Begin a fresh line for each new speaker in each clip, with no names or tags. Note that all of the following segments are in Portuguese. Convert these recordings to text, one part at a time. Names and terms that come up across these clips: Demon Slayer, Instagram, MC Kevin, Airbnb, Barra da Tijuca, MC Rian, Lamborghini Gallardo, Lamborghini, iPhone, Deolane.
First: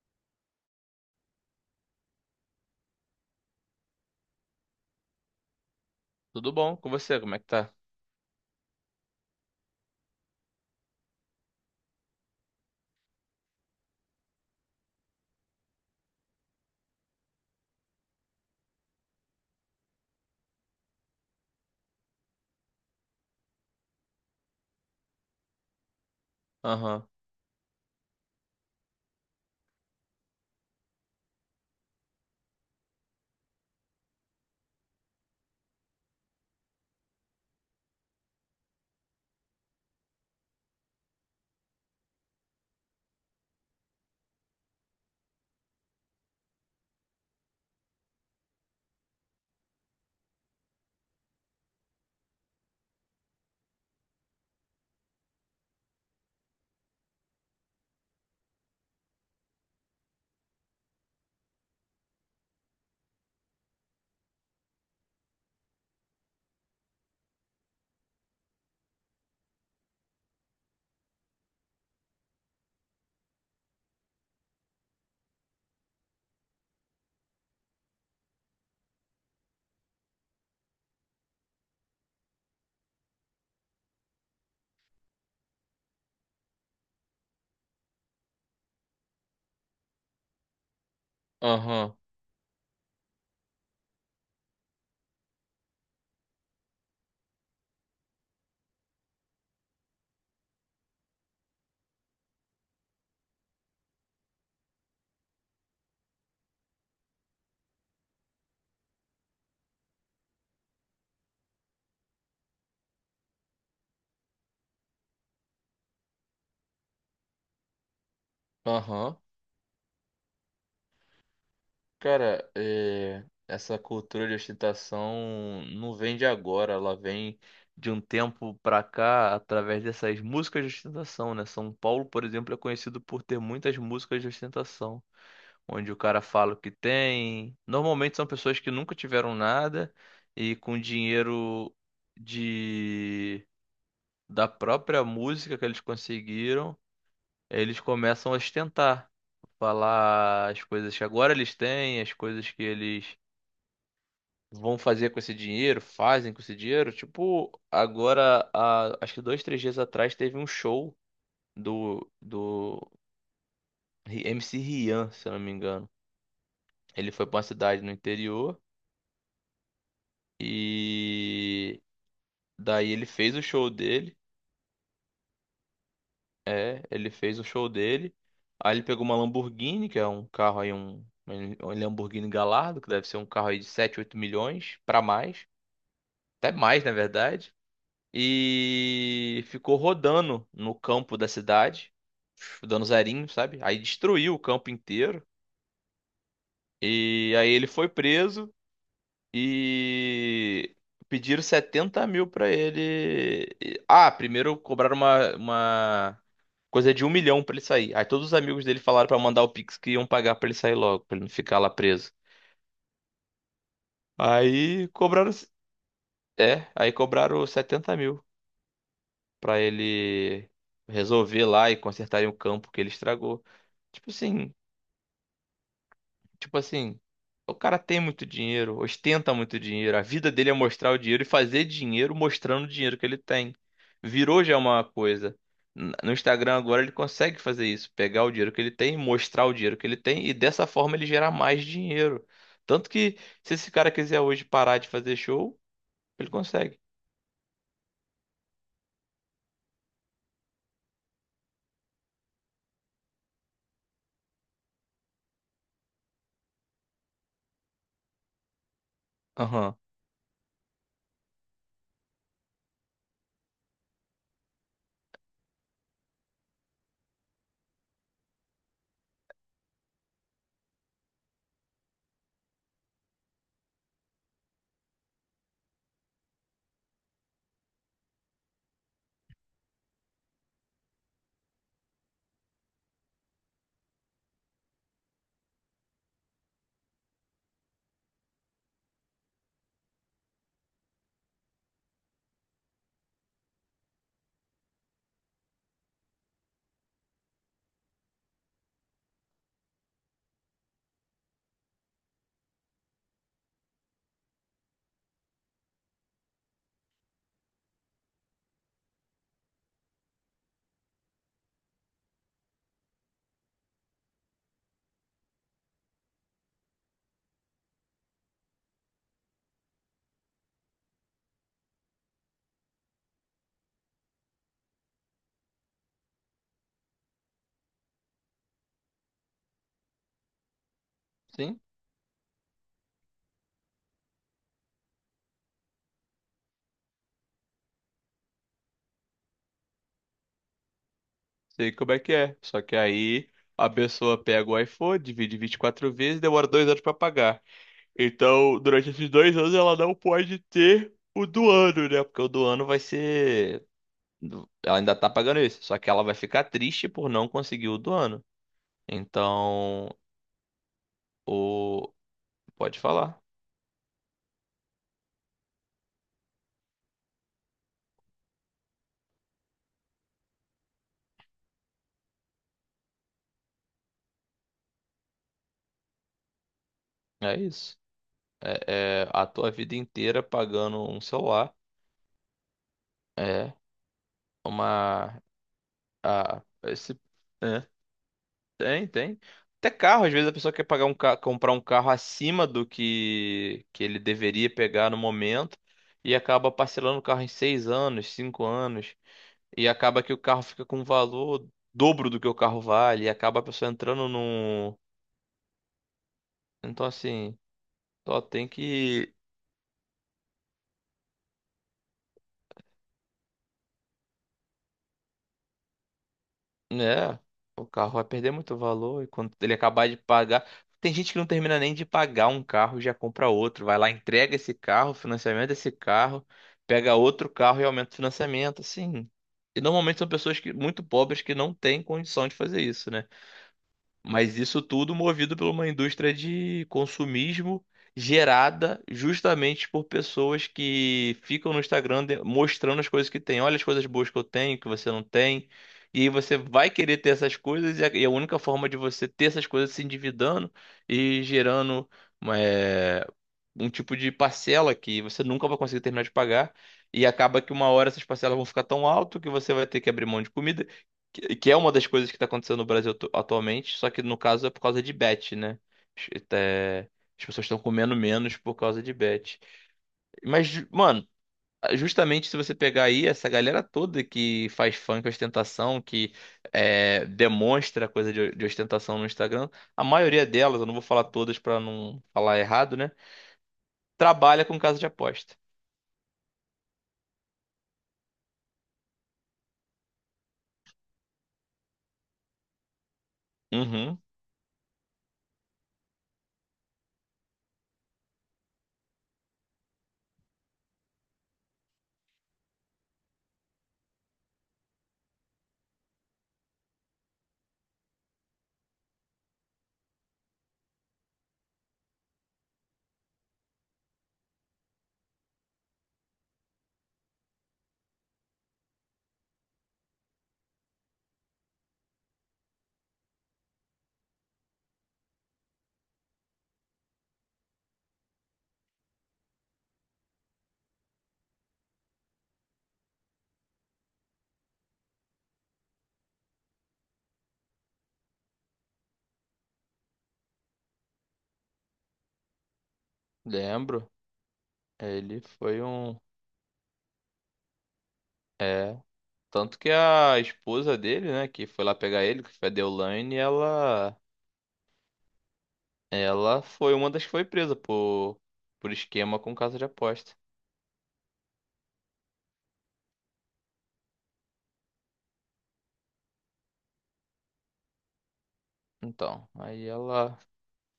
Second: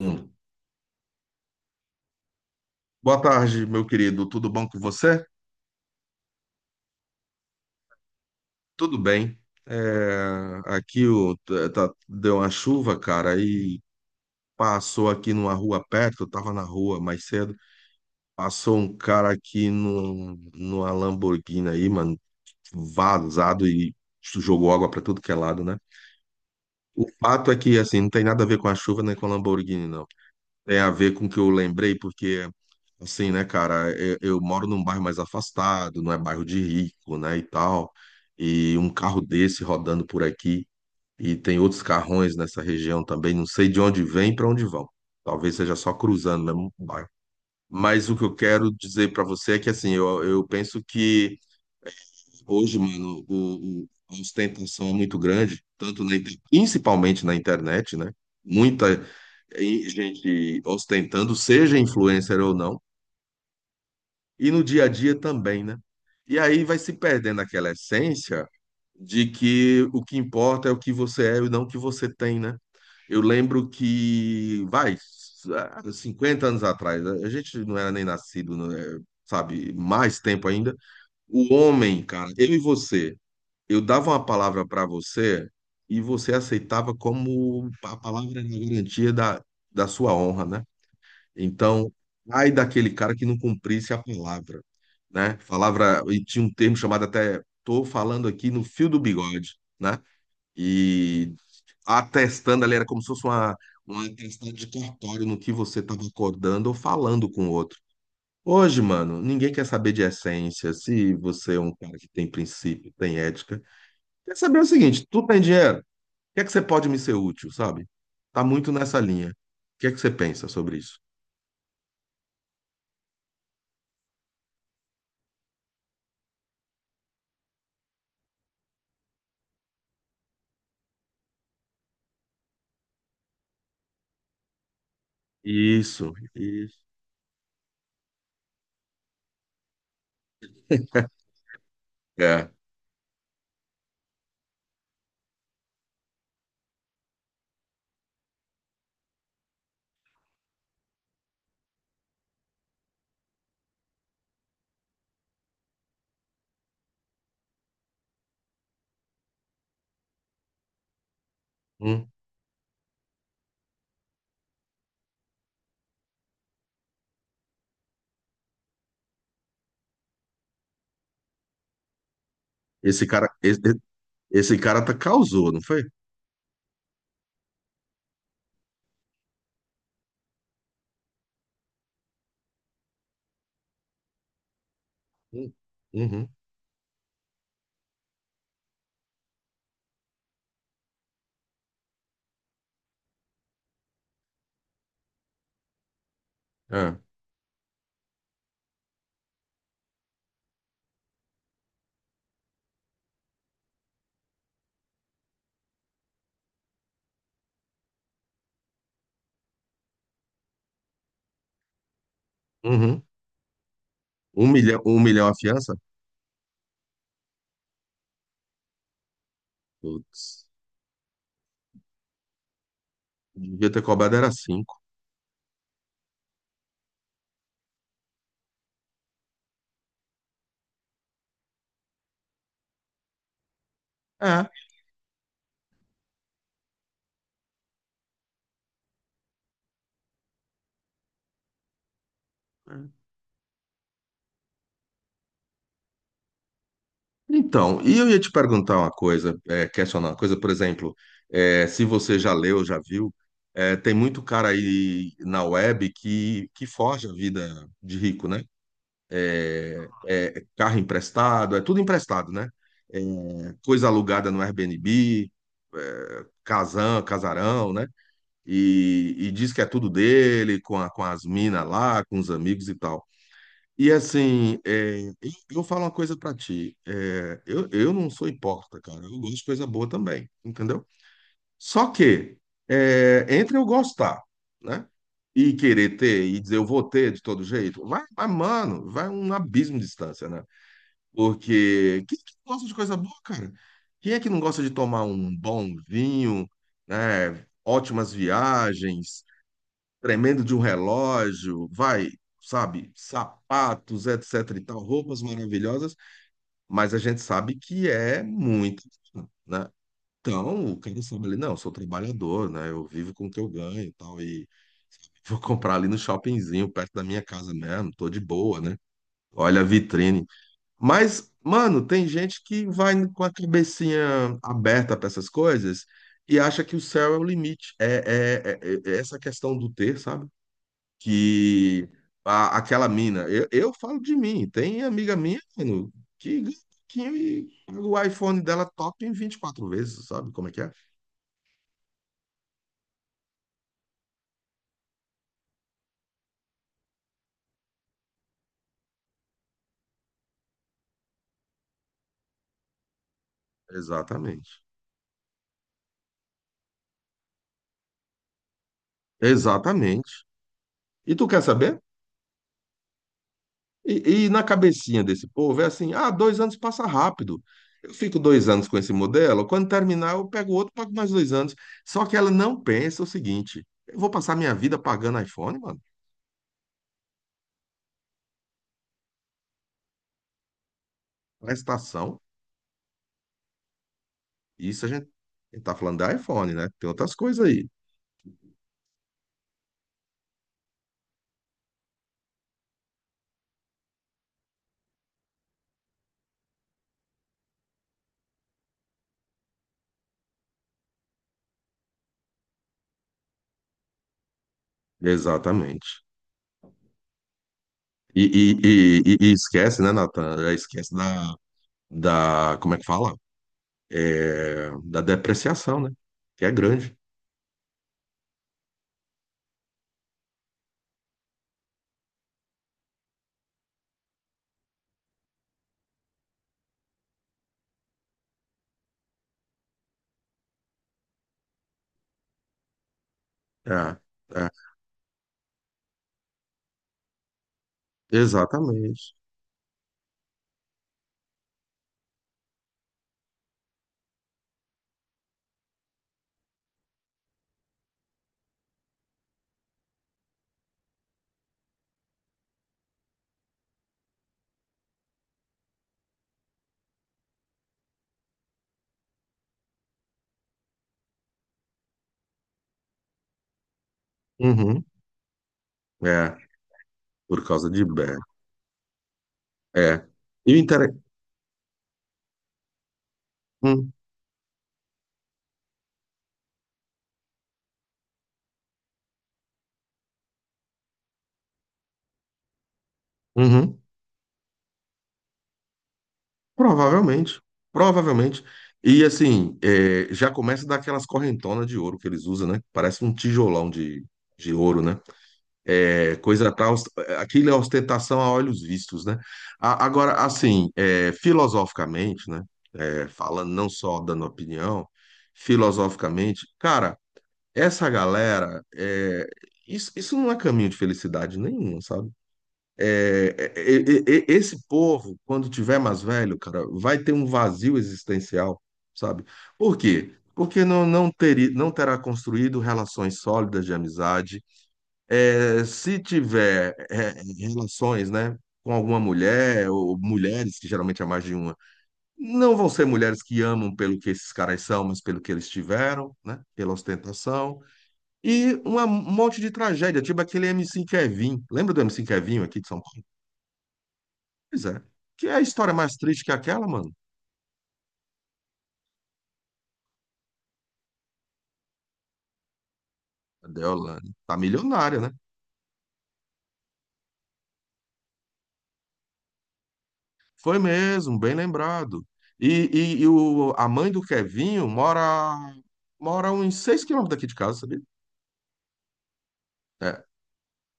Hum. Boa tarde, meu querido. Tudo bom com você?
Tudo bom com você? Como é que tá?
Tudo bem. É, aqui o, deu uma chuva, cara, e passou aqui numa rua perto. Eu tava na rua mais cedo. Passou um cara aqui numa Lamborghini aí, mano, vazado e jogou água pra tudo que é lado, né? O
Aham,
fato é que, assim, não tem nada a ver com a chuva nem com a Lamborghini, não. Tem a ver com o que eu lembrei, porque, assim, né, cara, eu moro num bairro mais afastado, não é bairro de rico, né, e tal, e um carro desse rodando por aqui, e tem outros carrões nessa região também, não sei de onde vem e para onde vão. Talvez seja só cruzando mesmo o bairro. Mas o que eu quero dizer para você é que, assim, eu penso que hoje, mano, a ostentação é muito grande, tanto principalmente na internet, né? Muita gente ostentando, seja influencer ou não, e no dia a dia também, né? E aí vai se perdendo aquela essência de que o que importa é o que você é e não o que você tem, né? Eu lembro que, vai, há 50 anos atrás, a gente não era nem nascido, né? Sabe, mais tempo ainda. O homem, cara, eu e você, eu dava uma palavra para você e você aceitava como a palavra era a garantia da sua honra, né? Então,
aham,
ai daquele cara que não cumprisse a palavra, né? Palavra, e tinha um termo chamado até, tô falando aqui no fio do bigode, né? E atestando ali era como se fosse uma atestado de cartório no que você estava acordando ou falando com o outro. Hoje, mano, ninguém quer saber de essência, se você é um cara que tem princípio, tem ética. Quer saber o seguinte, tu tem dinheiro, o que é que você pode me ser útil, sabe? Tá muito nessa
aham.
linha. O que é que você pensa sobre isso?
Cara, é, essa cultura de ostentação não vem de agora, ela vem de um tempo pra cá através dessas músicas de ostentação, né? São Paulo, por exemplo, é conhecido por ter muitas músicas de ostentação, onde o
Isso,
cara fala o que
isso.
tem. Normalmente são pessoas que nunca tiveram nada e com dinheiro
É.
de da própria música que eles conseguiram. Eles começam a ostentar, falar as coisas que agora eles têm, as coisas que eles vão fazer com esse dinheiro, fazem com esse dinheiro. Tipo, agora, há, acho que dois, três dias atrás teve um show do,
Hum.
do Ri- MC Rian, se eu não me engano. Ele foi pra uma cidade no interior e daí ele
Esse cara,
fez o
esse,
show dele.
esse cara tá, causou, não foi?
É, ele fez o show dele. Aí ele pegou uma Lamborghini, que é um carro aí, um Lamborghini Gallardo, que deve ser um carro aí de 7, 8 milhões pra mais,
Hum. Uhum.
até mais, na verdade. E ficou rodando no campo da cidade, dando zerinho, sabe? Aí destruiu o campo inteiro.
É.
E aí ele foi preso. E pediram 70 mil pra ele. Ah, primeiro cobraram uma coisa de 1 milhão pra ele sair. Aí todos os amigos dele falaram pra mandar o Pix que iam pagar pra ele sair logo, pra ele não ficar lá preso.
Uhum.
Aí
Um milhão
cobraram.
a fiança?
É, aí cobraram 70 mil pra
Putz,
ele resolver lá e consertarem o campo que ele estragou.
devia ter
Tipo
cobrado era
assim.
cinco.
Tipo assim, o cara tem muito dinheiro, ostenta muito dinheiro. A vida dele é mostrar o dinheiro e fazer dinheiro mostrando o dinheiro que ele tem. Virou
É.
já uma coisa. No Instagram agora ele consegue fazer isso, pegar o dinheiro que ele tem, mostrar o dinheiro que ele tem e dessa forma ele gerar mais dinheiro. Tanto
É.
que se esse cara quiser hoje parar de fazer show, ele consegue.
Então, e eu ia te perguntar uma coisa, é, questionar uma coisa, por exemplo, é, se você já leu, já viu, é, tem muito cara aí na web que forja a vida de rico, né?
Aham.
É carro emprestado, é tudo emprestado, né? É coisa alugada no Airbnb, é, casão, casarão, né? E diz que é tudo dele, com as minas lá, com os amigos e tal. E assim, é, eu falo uma coisa pra ti. É, eu não sou hipócrita, cara. Eu gosto de coisa boa também, entendeu? Só que, é, entre eu gostar, né? E querer ter, e dizer eu vou ter de todo jeito, vai, vai, mano, vai um abismo de distância, né? Porque quem é que não gosta de coisa boa, cara? Quem é que não gosta de tomar um bom vinho, né? Ótimas viagens, tremendo de um relógio, vai, sabe, sapatos, etc e tal, roupas maravilhosas, mas a gente sabe que é muito, né? Então, o cara sabe ali, não, eu sou trabalhador, né? Eu vivo com o que eu ganho e tal, e vou comprar ali no shoppingzinho, perto da minha casa mesmo, tô de boa, né? Olha a vitrine. Mas, mano, tem gente que vai com a cabecinha aberta para essas coisas e acha que o céu é o limite. É, essa questão do ter, sabe?
Sim,
Que aquela mina. Eu falo de mim. Tem amiga minha, mano, que, que o iPhone dela top em 24 vezes, sabe como é que é?
sei como é que é. Só que aí a pessoa pega o iPhone, divide 24 vezes, demora 2 anos pra pagar. Então, durante esses 2 anos, ela não pode ter o do ano, né? Porque o do ano vai ser.
Exatamente.
Ela ainda tá pagando isso. Só que ela vai ficar triste por não conseguir o do ano. Então,
Exatamente. E tu quer saber?
o. Pode falar.
E na cabecinha desse povo é assim: ah, 2 anos passa rápido. Eu fico 2 anos com esse modelo, quando terminar, eu pego outro, pago mais 2 anos. Só que ela não pensa o seguinte: eu vou passar minha vida pagando iPhone, mano,
É isso. É, é a tua vida inteira pagando um celular.
prestação.
É
Isso
uma.
a gente tá falando da
A,
iPhone, né? Tem
esse.
outras coisas aí.
Né? Tem, tem. Até carro, às vezes a pessoa quer pagar um ca... comprar um carro acima do que ele deveria pegar no momento e acaba parcelando o carro em 6 anos, 5 anos, e acaba que o carro fica com um valor dobro do que o carro vale, e acaba a pessoa entrando num.
Exatamente.
Então, assim, só
E, e,
tem
e,
que.
e- e esquece, né, Natan? Já esquece da, da. Como é que fala? É, da depreciação, né? Que é grande.
É, o carro vai perder muito valor e quando ele acabar de pagar. Tem gente que não termina nem de pagar um carro e já compra outro. Vai lá, entrega esse carro, financiamento desse carro, pega outro carro e aumenta o financiamento, assim. E normalmente são pessoas que, muito pobres que não têm condição de fazer isso, né?
É,
Mas
é,
isso tudo movido por uma indústria de consumismo gerada
exatamente.
justamente por pessoas que ficam no Instagram de- mostrando as coisas que têm. Olha as coisas boas que eu tenho, que você não tem. E aí você vai querer ter essas coisas, e a única forma de você ter essas coisas é se endividando e gerando eh, um tipo de parcela que você nunca vai conseguir terminar de pagar e acaba que uma hora essas parcelas vão ficar tão alto que você vai ter que abrir mão de comida, que é uma das coisas que está acontecendo no Brasil atualmente, só que no caso é por causa
Uhum,
de bet, né?
é,
É, as pessoas
por
estão
causa de
comendo
Bear.
menos por causa de bet.
É.
Mas,
E o inter...
mano, justamente se você pegar aí essa galera
Hum,
toda que faz funk ostentação, que é, demonstra coisa de ostentação no Instagram, a maioria delas, eu não vou falar todas para não falar errado, né?
uhum,
Trabalha com casa de aposta.
provavelmente. Provavelmente. E assim, é, já começa daquelas correntonas de ouro que eles usam, né? Parece um tijolão
Uhum,
de ouro, né? É coisa pra, aquilo é ostentação a olhos vistos, né? Agora, assim, é, filosoficamente, né? É, falando não só dando opinião, filosoficamente, cara. Essa galera, é, isso não é caminho de felicidade nenhum, sabe? É, é, é, esse povo, quando tiver mais velho, cara, vai ter um vazio existencial, sabe? Por quê? Porque não terá construído relações sólidas de amizade. É, se tiver é, relações, né, com alguma mulher, ou mulheres, que geralmente é mais de uma, não vão ser mulheres que amam pelo que esses caras são, mas pelo que eles tiveram, né? Pela ostentação. E um monte de tragédia, tipo aquele MC Kevin. Lembra do MC Kevin aqui de São Paulo?
lembro.
Pois é.
Ele
Que é a
foi
história
um.
mais triste que aquela, mano.
É. Tanto que a esposa dele, né, que foi lá pegar ele, que foi a Deolane,
A
ela.
Deolane. Tá milionária, né?
Ela foi uma das que foi presa por esquema com casa de aposta.
Foi mesmo, bem lembrado. A mãe do Kevinho mora uns 6 quilômetros daqui de casa, sabia?
Então, aí
É,
ela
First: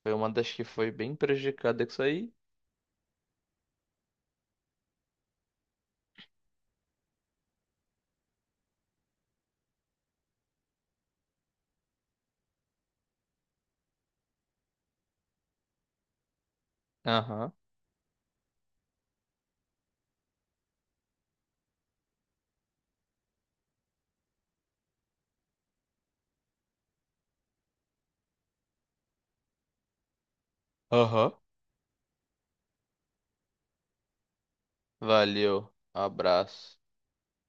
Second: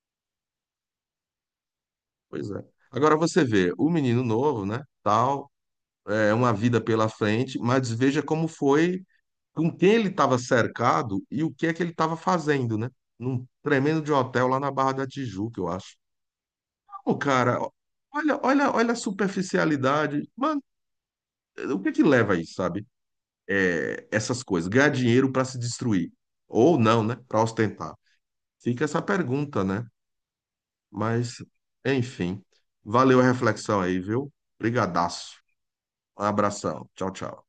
foi uma das que foi bem prejudicada com isso aí.
pois é. Agora você vê, o menino novo, né? Tal, é uma vida pela frente, mas veja como foi com quem ele estava cercado e o que é que ele estava fazendo, né? Num tremendo de hotel lá na Barra da Tijuca, eu acho. Ô,
Aham.
cara, olha, olha, olha a superficialidade. Mano, o que é que leva a isso, sabe? É, essas coisas, ganhar dinheiro para se destruir. Ou não, né? Para ostentar. Fica essa pergunta, né?
Aham.
Mas, enfim. Valeu a reflexão aí, viu? Brigadaço.
Valeu.
Um
Abraço.
abração. Tchau, tchau.